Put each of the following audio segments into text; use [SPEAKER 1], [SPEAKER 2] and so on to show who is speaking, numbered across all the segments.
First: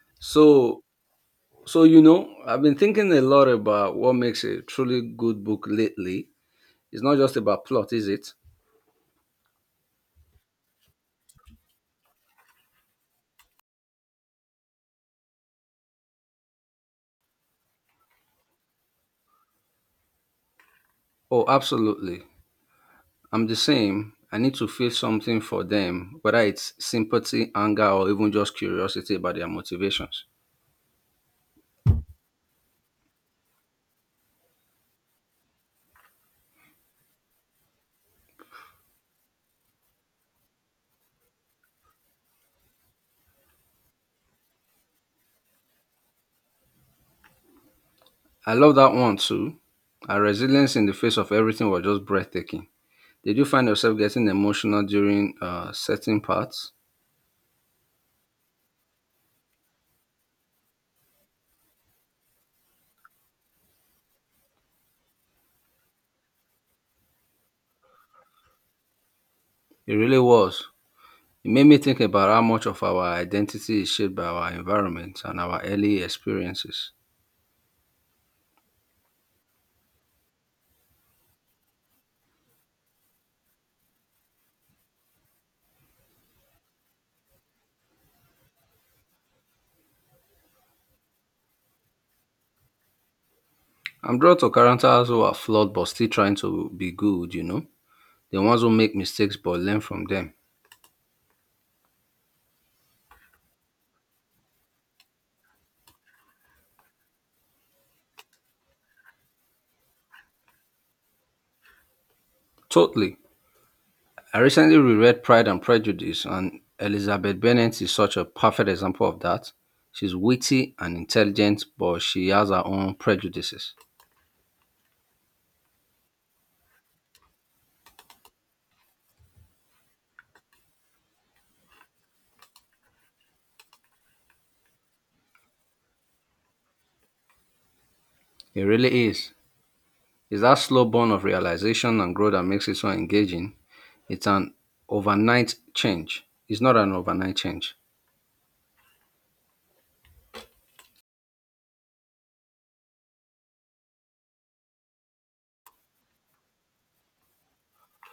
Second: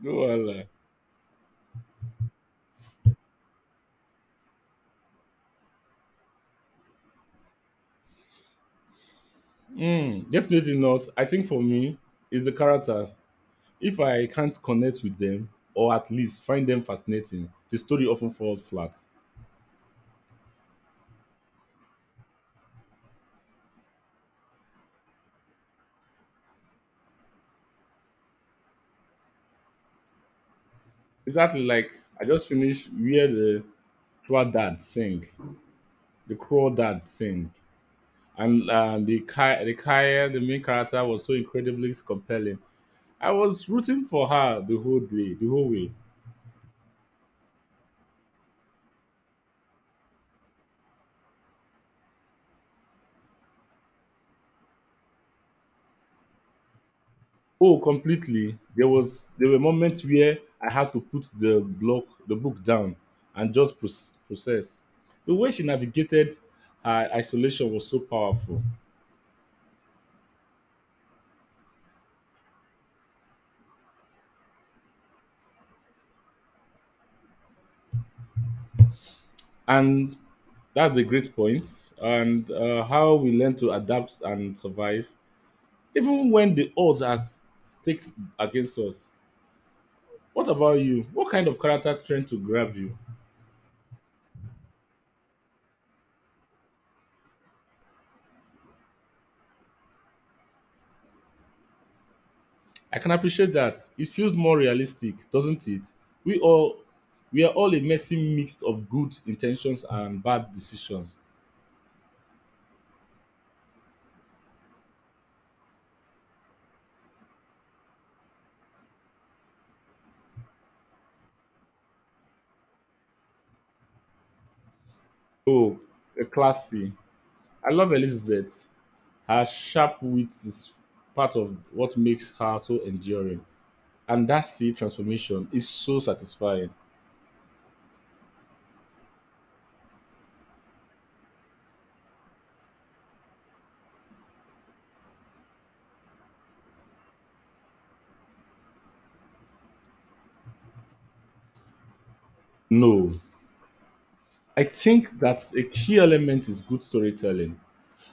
[SPEAKER 1] No wahala.
[SPEAKER 2] So, so, I've been thinking a lot about what makes a truly good book lately. It's not just about plot, is it?
[SPEAKER 1] Mm, definitely not. I think for me, it's the characters. If I can't connect with them, or at least find them fascinating, the story often falls flat.
[SPEAKER 2] Oh, absolutely. I'm the same. I need to feel something for them, whether it's sympathy, anger, or even just curiosity about their motivations.
[SPEAKER 1] Exactly like I just finished Where the Crawdad sang, Crawdad Sang, and the Kaya, the main character was so incredibly compelling. I was rooting for her the whole way.
[SPEAKER 2] I love that one too. Our resilience in the face of everything was just breathtaking. Did you find yourself getting emotional during certain parts?
[SPEAKER 1] Oh, completely. There were moments where I had to put the book down and just process. The way she navigated her isolation was so powerful,
[SPEAKER 2] It really was. It made me think about how much of our identity is shaped by our environment and our early experiences.
[SPEAKER 1] and that's the great point. And how we learn to adapt and survive, even when the odds are stakes against us. What about you? What kind of character trend to grab you?
[SPEAKER 2] I'm drawn to characters who are flawed but still trying to be good, you know? The ones who make mistakes but learn from them.
[SPEAKER 1] I can appreciate that. It feels more realistic, doesn't it? We all we are all a messy mix of good intentions and bad decisions.
[SPEAKER 2] Totally. I recently reread Pride and Prejudice, and Elizabeth Bennet is such a perfect example of that. She's witty and intelligent, but she has her own prejudices.
[SPEAKER 1] Oh, a classy. I love Elizabeth. Her sharp wit is part of what makes her so enduring. And that sea transformation is so satisfying.
[SPEAKER 2] It really is. It's that slow burn of realization and growth that makes it so engaging. It's an It's not an overnight change.
[SPEAKER 1] No. I think that a key element is good storytelling.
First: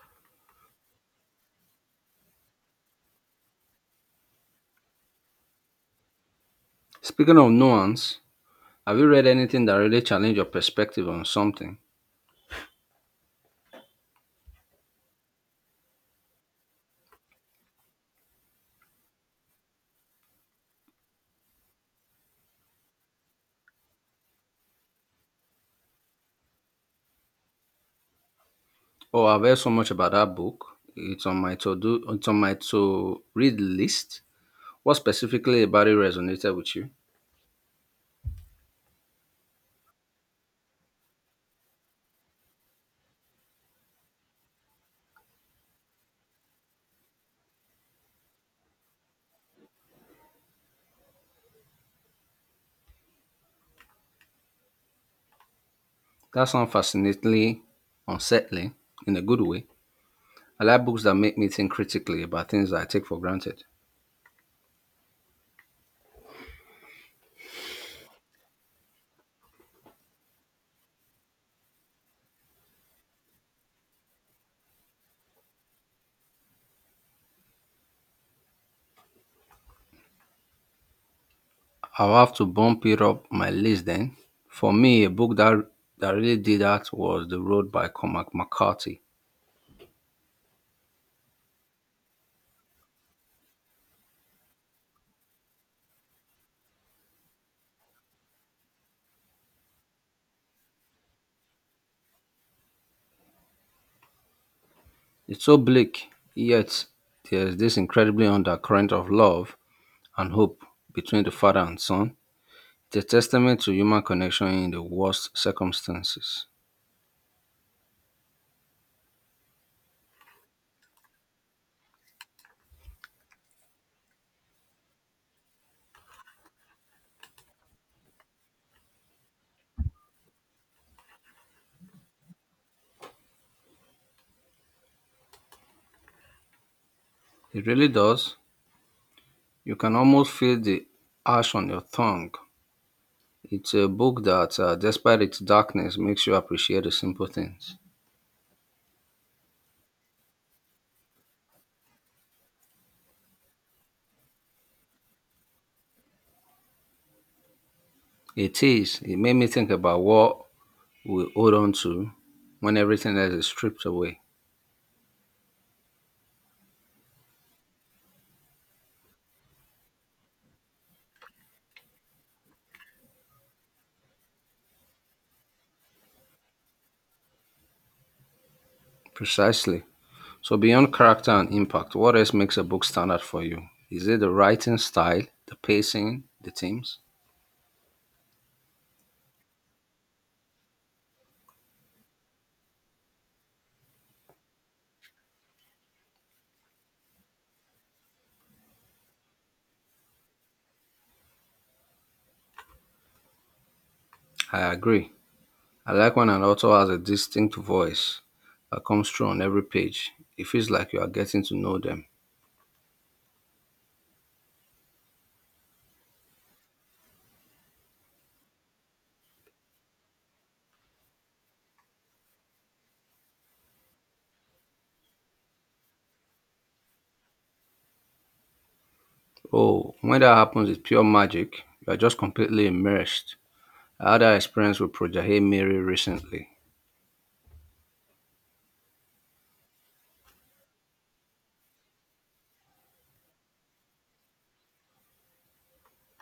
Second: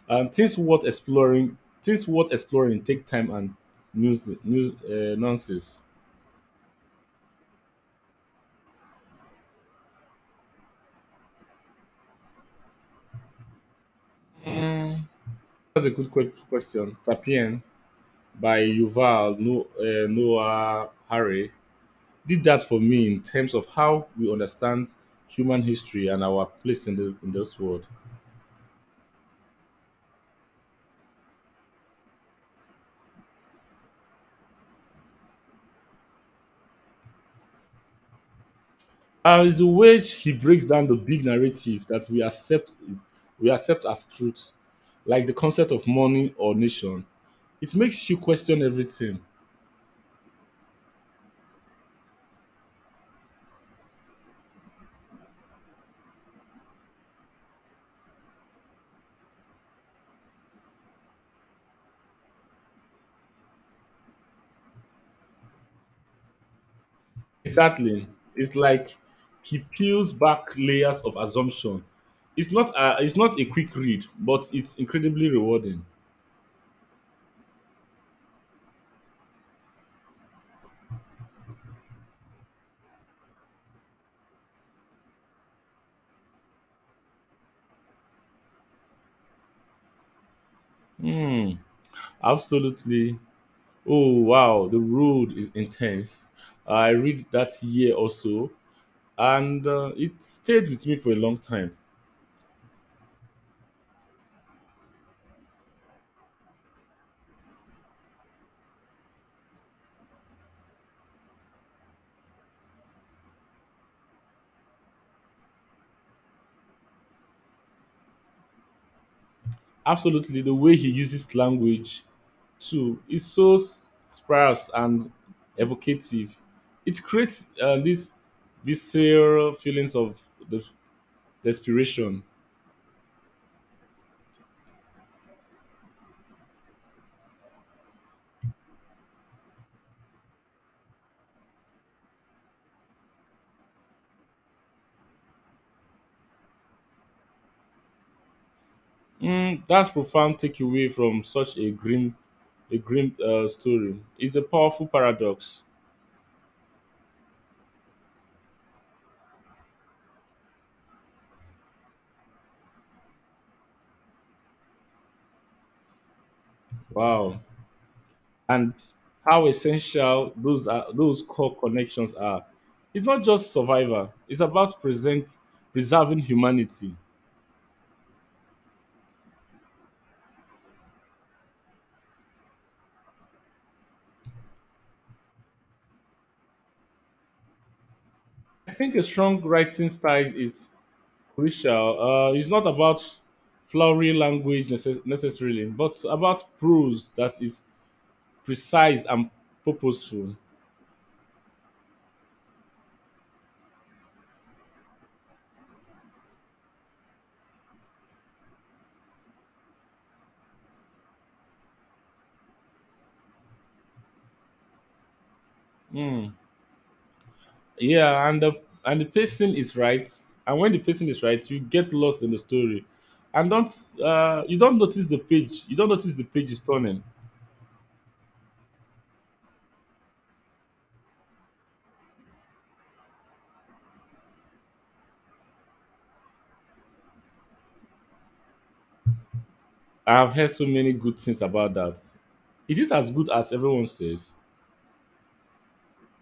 [SPEAKER 1] Things worth exploring, take time and news nonsense.
[SPEAKER 2] Speaking of nuance, have you read anything that really challenged your perspective on something?
[SPEAKER 1] That's a question. Sapien by Yuval no- Noah Harari did that for me in terms of how we understand human history and our place in this world.
[SPEAKER 2] Oh, I've heard so much about that book. It's on my to do. It's on my to read list. What specifically about it resonated with you?
[SPEAKER 1] It's the way he breaks down the big narrative that we accept as truth, like the concept of money or nation. It makes you question everything.
[SPEAKER 2] That sounds fascinatingly unsettling in a good way. I like books that make me think critically about things that I take for granted.
[SPEAKER 1] Exactly. It's like he peels back layers of assumption. It's not a quick read, but it's incredibly rewarding.
[SPEAKER 2] I'll have to bump it up my list then. For me, a book that really did that was The Road by Cormac McCarthy.
[SPEAKER 1] Hmm. Absolutely. Oh wow, The Road is intense. I read that year also, and it stayed with me for a long time.
[SPEAKER 2] It's so bleak, yet there's this incredibly undercurrent of love and hope between the father and son. It's a testament to human connection in the worst circumstances.
[SPEAKER 1] Absolutely, the way he uses language too is so sparse and evocative. It creates this visceral feelings of the desperation.
[SPEAKER 2] It really does. You can almost feel the ash on your tongue. It's a book that, despite its darkness, makes you appreciate the simple things.
[SPEAKER 1] Mm, that's profound takeaway from such a grim story. It's a powerful paradox.
[SPEAKER 2] It is. It made me think about what we hold on to when everything else is stripped away.
[SPEAKER 1] Wow, and how essential those are those core connections are. It's not just survivor. It's about present preserving humanity.
[SPEAKER 2] Precisely. So, beyond character and impact, what else makes a book stand out for you? Is it the writing style, the pacing, the themes?
[SPEAKER 1] I think a strong writing style is crucial. It's not about flowery language necessarily, but about prose that is precise and purposeful.
[SPEAKER 2] I agree. I like when an author has a distinct voice that comes through on every page. It feels like you are getting to know them.
[SPEAKER 1] Mm, yeah, and the pacing is right, and when the pacing is right you get lost in the story, and don't you don't notice the page you don't notice the page is turning.
[SPEAKER 2] Oh, when that happens, it's pure magic. You are just completely immersed. I had that experience with Projahei Miri recently.
[SPEAKER 1] I have heard so many good things about that. Is it as good as everyone says?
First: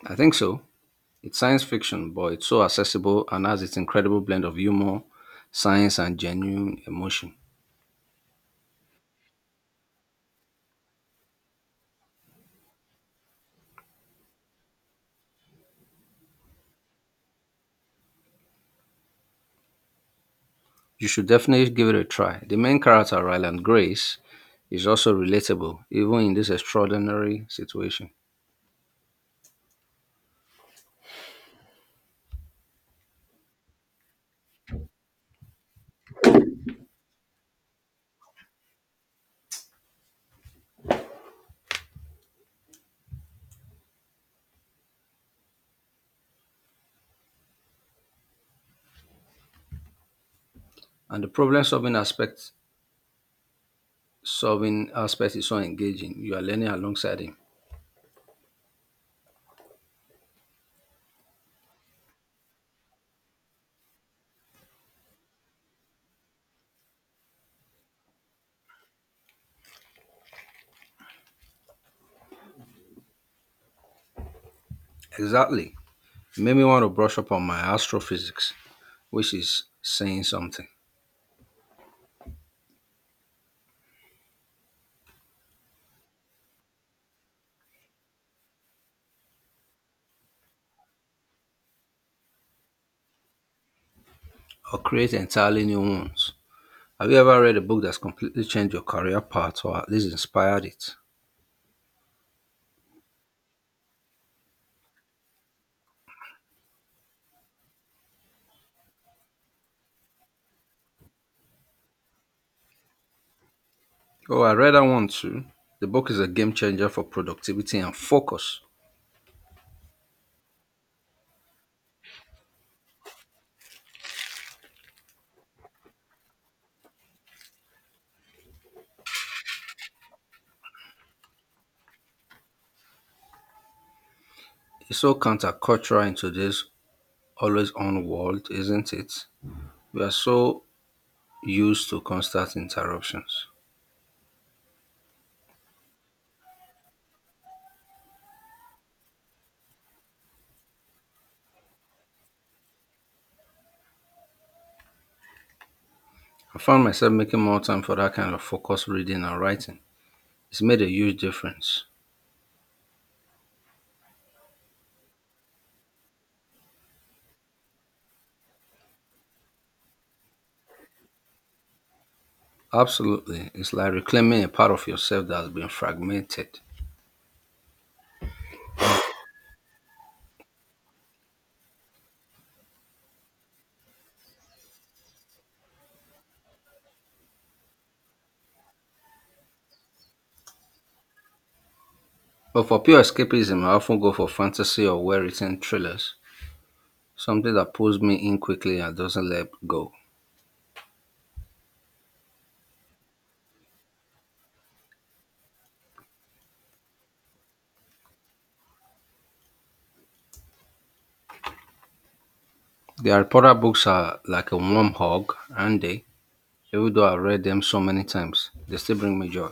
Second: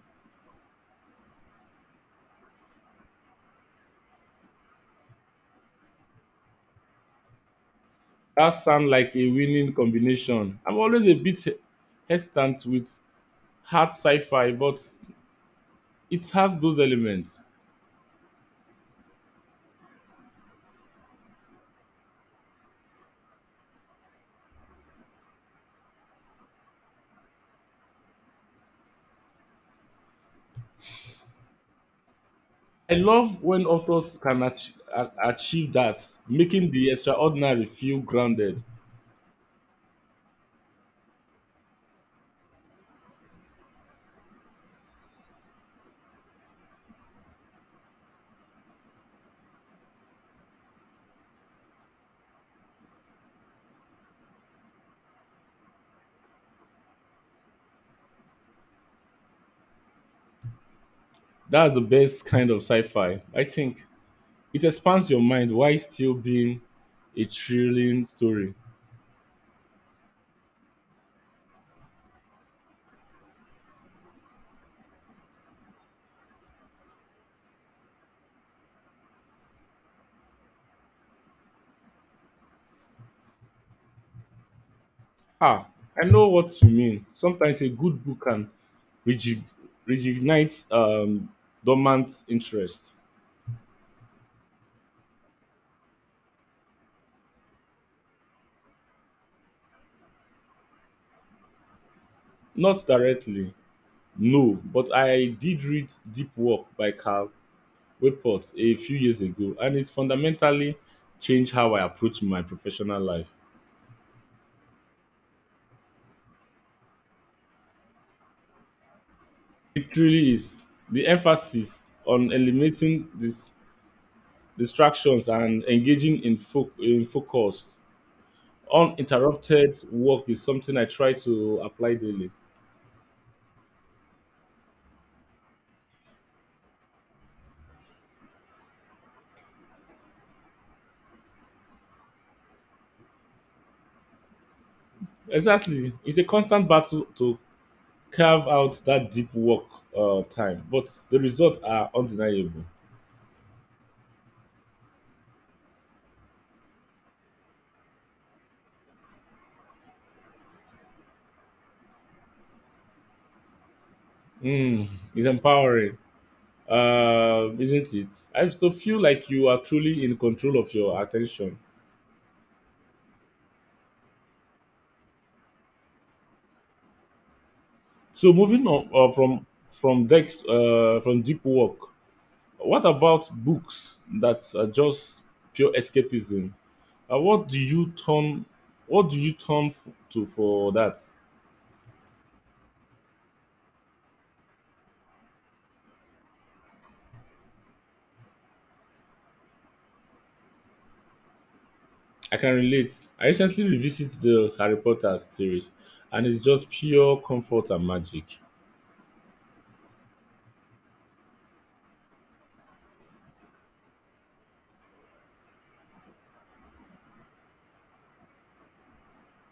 [SPEAKER 2] I think so. It's science fiction, but it's so accessible and has its incredible blend of humor, science, and genuine emotion.
[SPEAKER 1] That sound like a winning combination. I'm always a bit hesitant with hard sci-fi, but it has those elements.
[SPEAKER 2] You should definitely give it a try. The main character, Ryland Grace, is also relatable, even in this extraordinary situation.
[SPEAKER 1] I love when authors can achieve that, making the extraordinary feel grounded.
[SPEAKER 2] And the problem solving aspect is so engaging. You are learning alongside him.
[SPEAKER 1] That's the best kind of sci-fi. I think it expands your mind while still being a thrilling story.
[SPEAKER 2] Exactly. It made me want to brush up on my astrophysics, which is saying something,
[SPEAKER 1] Ah, I know what you mean. Sometimes a good book can rejig- reignite dormant interest.
[SPEAKER 2] or create entirely new ones. Have you ever read a book that's completely changed your career path or at least inspired it?
[SPEAKER 1] Not directly, no, but I did read Deep Work by Carl Wayport a few years ago, and it fundamentally changed how I approach my professional life.
[SPEAKER 2] Oh, I read that one too. The book is a game changer for productivity and focus.
[SPEAKER 1] It really is. The emphasis on eliminating this distractions and engaging in focus uninterrupted work is something I try to apply daily.
[SPEAKER 2] It's so countercultural in today's always on world, isn't it? We are so used to constant interruptions.
[SPEAKER 1] Exactly, it's a constant battle to carve out that deep work time, but the results are undeniable.
[SPEAKER 2] I found myself making more time for that kind of focused reading and writing. It's made a huge difference.
[SPEAKER 1] Mm, it's empowering, isn't it? I still feel like you are truly in control of your attention.
[SPEAKER 2] Absolutely. It's like reclaiming a part of yourself that has been fragmented.
[SPEAKER 1] So moving on, from Deep Work, what about books that are just pure escapism? Uh, what do you turn What do you turn to for that?
[SPEAKER 2] But for pure escapism, I often go for fantasy or well written thrillers. Something that pulls me in quickly and doesn't let go.
[SPEAKER 1] I can relate. I recently revisited the Harry Potter series, and it's just pure comfort and magic.
[SPEAKER 2] The Harry Potter books are like a warm hug, and they, even though I've read them so many times, they still bring me joy.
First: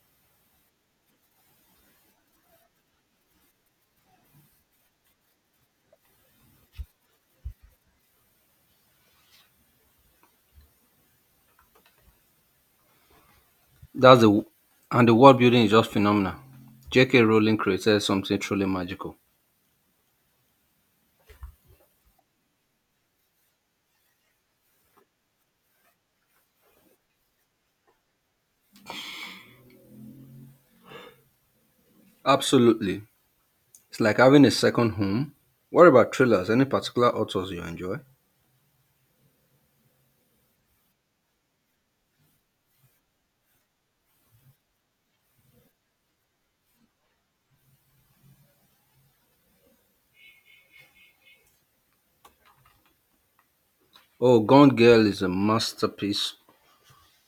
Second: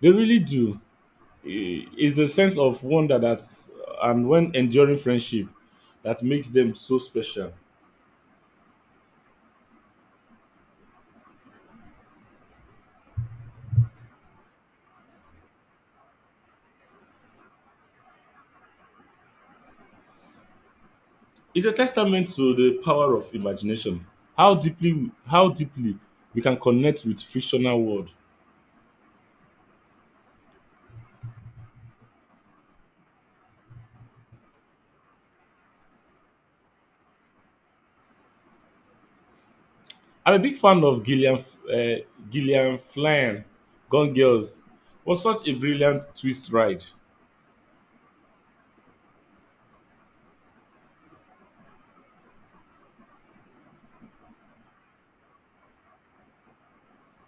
[SPEAKER 1] They really do. It's the sense of wonder that, and when enduring friendship, that makes them so special.
[SPEAKER 2] That's the and the world building is just phenomenal. J.K. Rowling created something truly magical.
[SPEAKER 1] It's a testament to the power of imagination. How deeply we can connect with fictional world.
[SPEAKER 2] Absolutely, it's like having a second home. What about thrillers? Any particular authors you enjoy?
[SPEAKER 1] I'm a big fan of uh, Gillian Flynn. Gone Girls was such a brilliant twist ride.
[SPEAKER 2] Oh, Gone Girl is a masterpiece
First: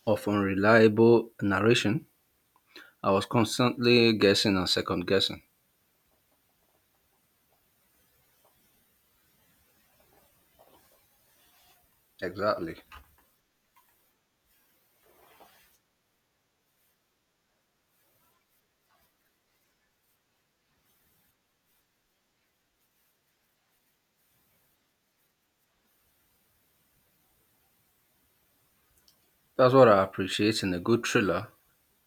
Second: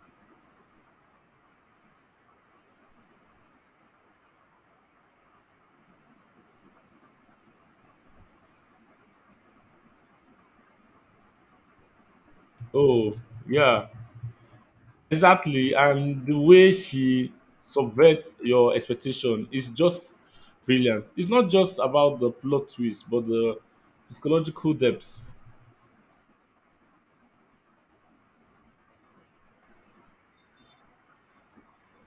[SPEAKER 2] of unreliable narration. I was constantly guessing and second guessing. Exactly.
[SPEAKER 1] Oh, yeah, exactly. And the way she subverts your expectation is just brilliant. It's not just about the plot twist, but the psychological depth.
[SPEAKER 2] That's what I appreciate in a good thriller.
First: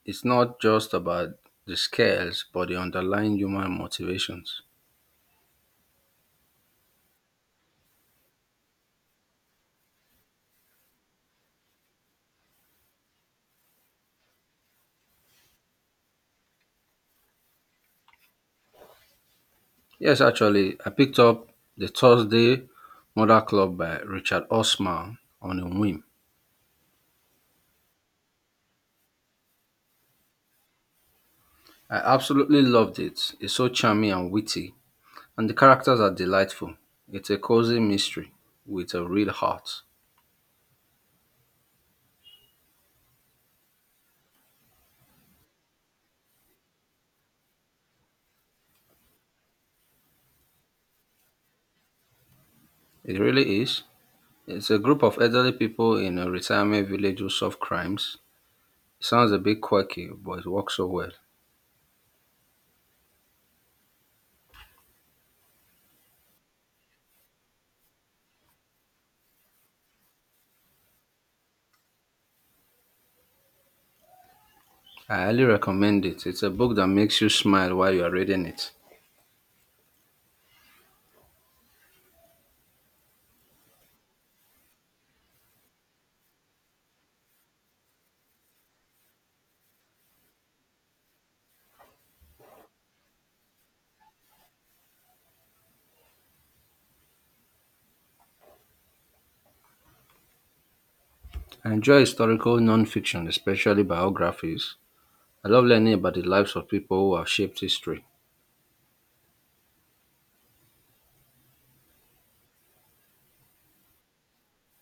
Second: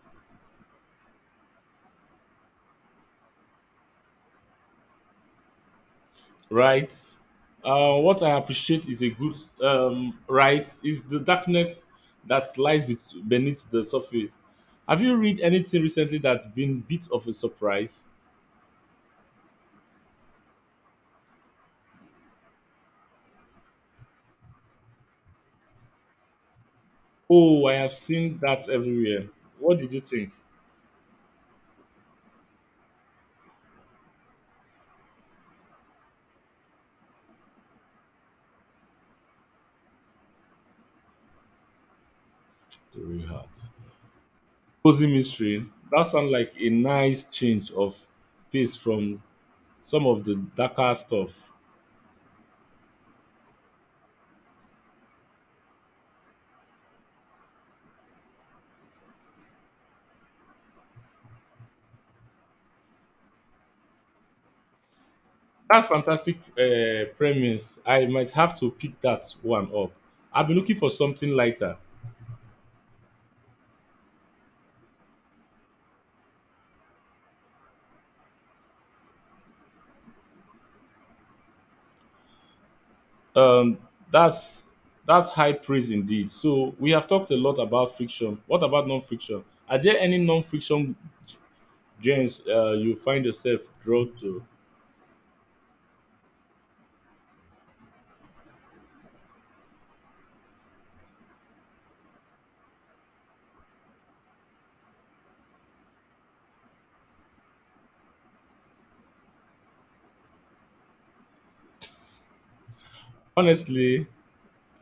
[SPEAKER 2] It's not just about the scares, but the underlying human motivations.
[SPEAKER 1] Right? What I appreciate is a good right is the darkness that lies beneath the surface. Have you read anything recently that's been bit of a surprise?
[SPEAKER 2] Yes, actually, I picked up The Thursday Murder Club by Richard Osman on a whim.
[SPEAKER 1] Oh, I have seen that everywhere. What did you think?
[SPEAKER 2] I absolutely loved it. It's so charming and witty, and the characters are delightful. It's a cozy mystery with a real heart.
[SPEAKER 1] The real heart. Cozy mystery. That sounds like a nice change of pace from some of the darker stuff.
[SPEAKER 2] It really is. It's a group of elderly people in a retirement village who solve crimes. It sounds a bit quirky, but it works so well.
[SPEAKER 1] That's fantastic premise. I might have to pick that one up. I've been looking for something lighter.
[SPEAKER 2] I highly recommend it. It's a book that makes you smile while you are reading it.
[SPEAKER 1] um that's high praise indeed. So we have talked a lot about friction, what about non-friction? Are there any non-friction gens you find yourself drawn to?
[SPEAKER 2] I enjoy historical nonfiction, especially biographies. I love learning about the lives of people who have shaped history.
[SPEAKER 1] Honestly,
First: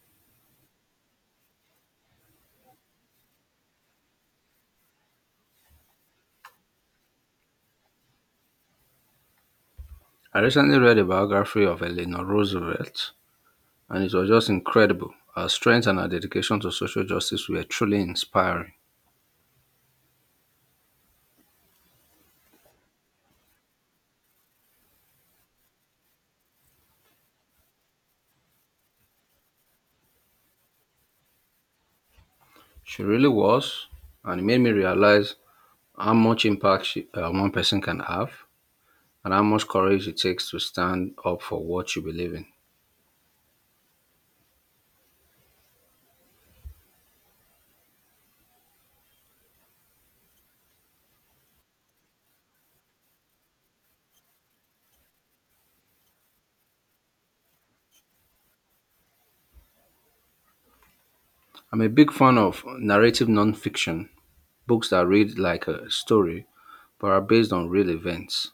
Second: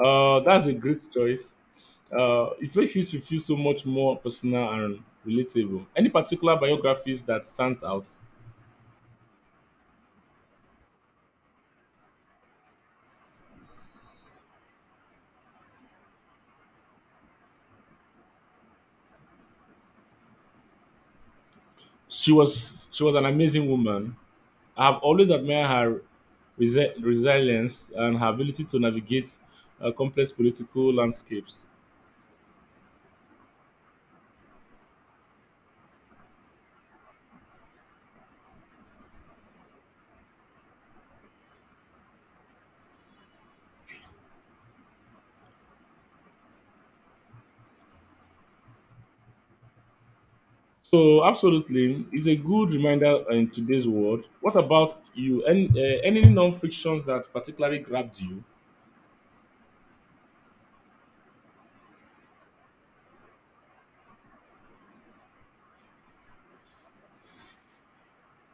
[SPEAKER 1] that's a great choice. It makes history feel so much more personal and relatable. Any particular biographies that stands out?
[SPEAKER 2] I recently read a biography of Eleanor Roosevelt, and it was just incredible. Her strength and her dedication to social justice were truly inspiring.
[SPEAKER 1] She was an amazing woman. I have always admired her resilience and her ability to navigate complex political landscapes.
[SPEAKER 2] She really was, and it made me realize how much impact one person can have and how much courage it takes to stand up for what you believe in.
[SPEAKER 1] So, absolutely, it's a good reminder in today's world. What about you? Any non-fictions that particularly grabbed you?
[SPEAKER 2] I'm a big fan of narrative nonfiction books that read like a story but are based on real events.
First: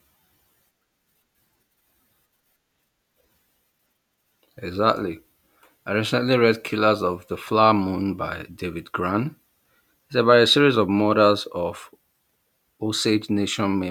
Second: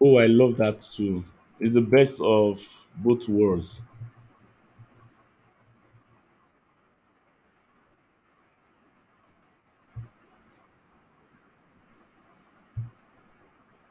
[SPEAKER 1] Oh, I love that too. It's the best of both worlds.
[SPEAKER 2] Exactly. I recently read Killers of the Flower Moon by David Gran. It's about a series of murders of Osage Nation members.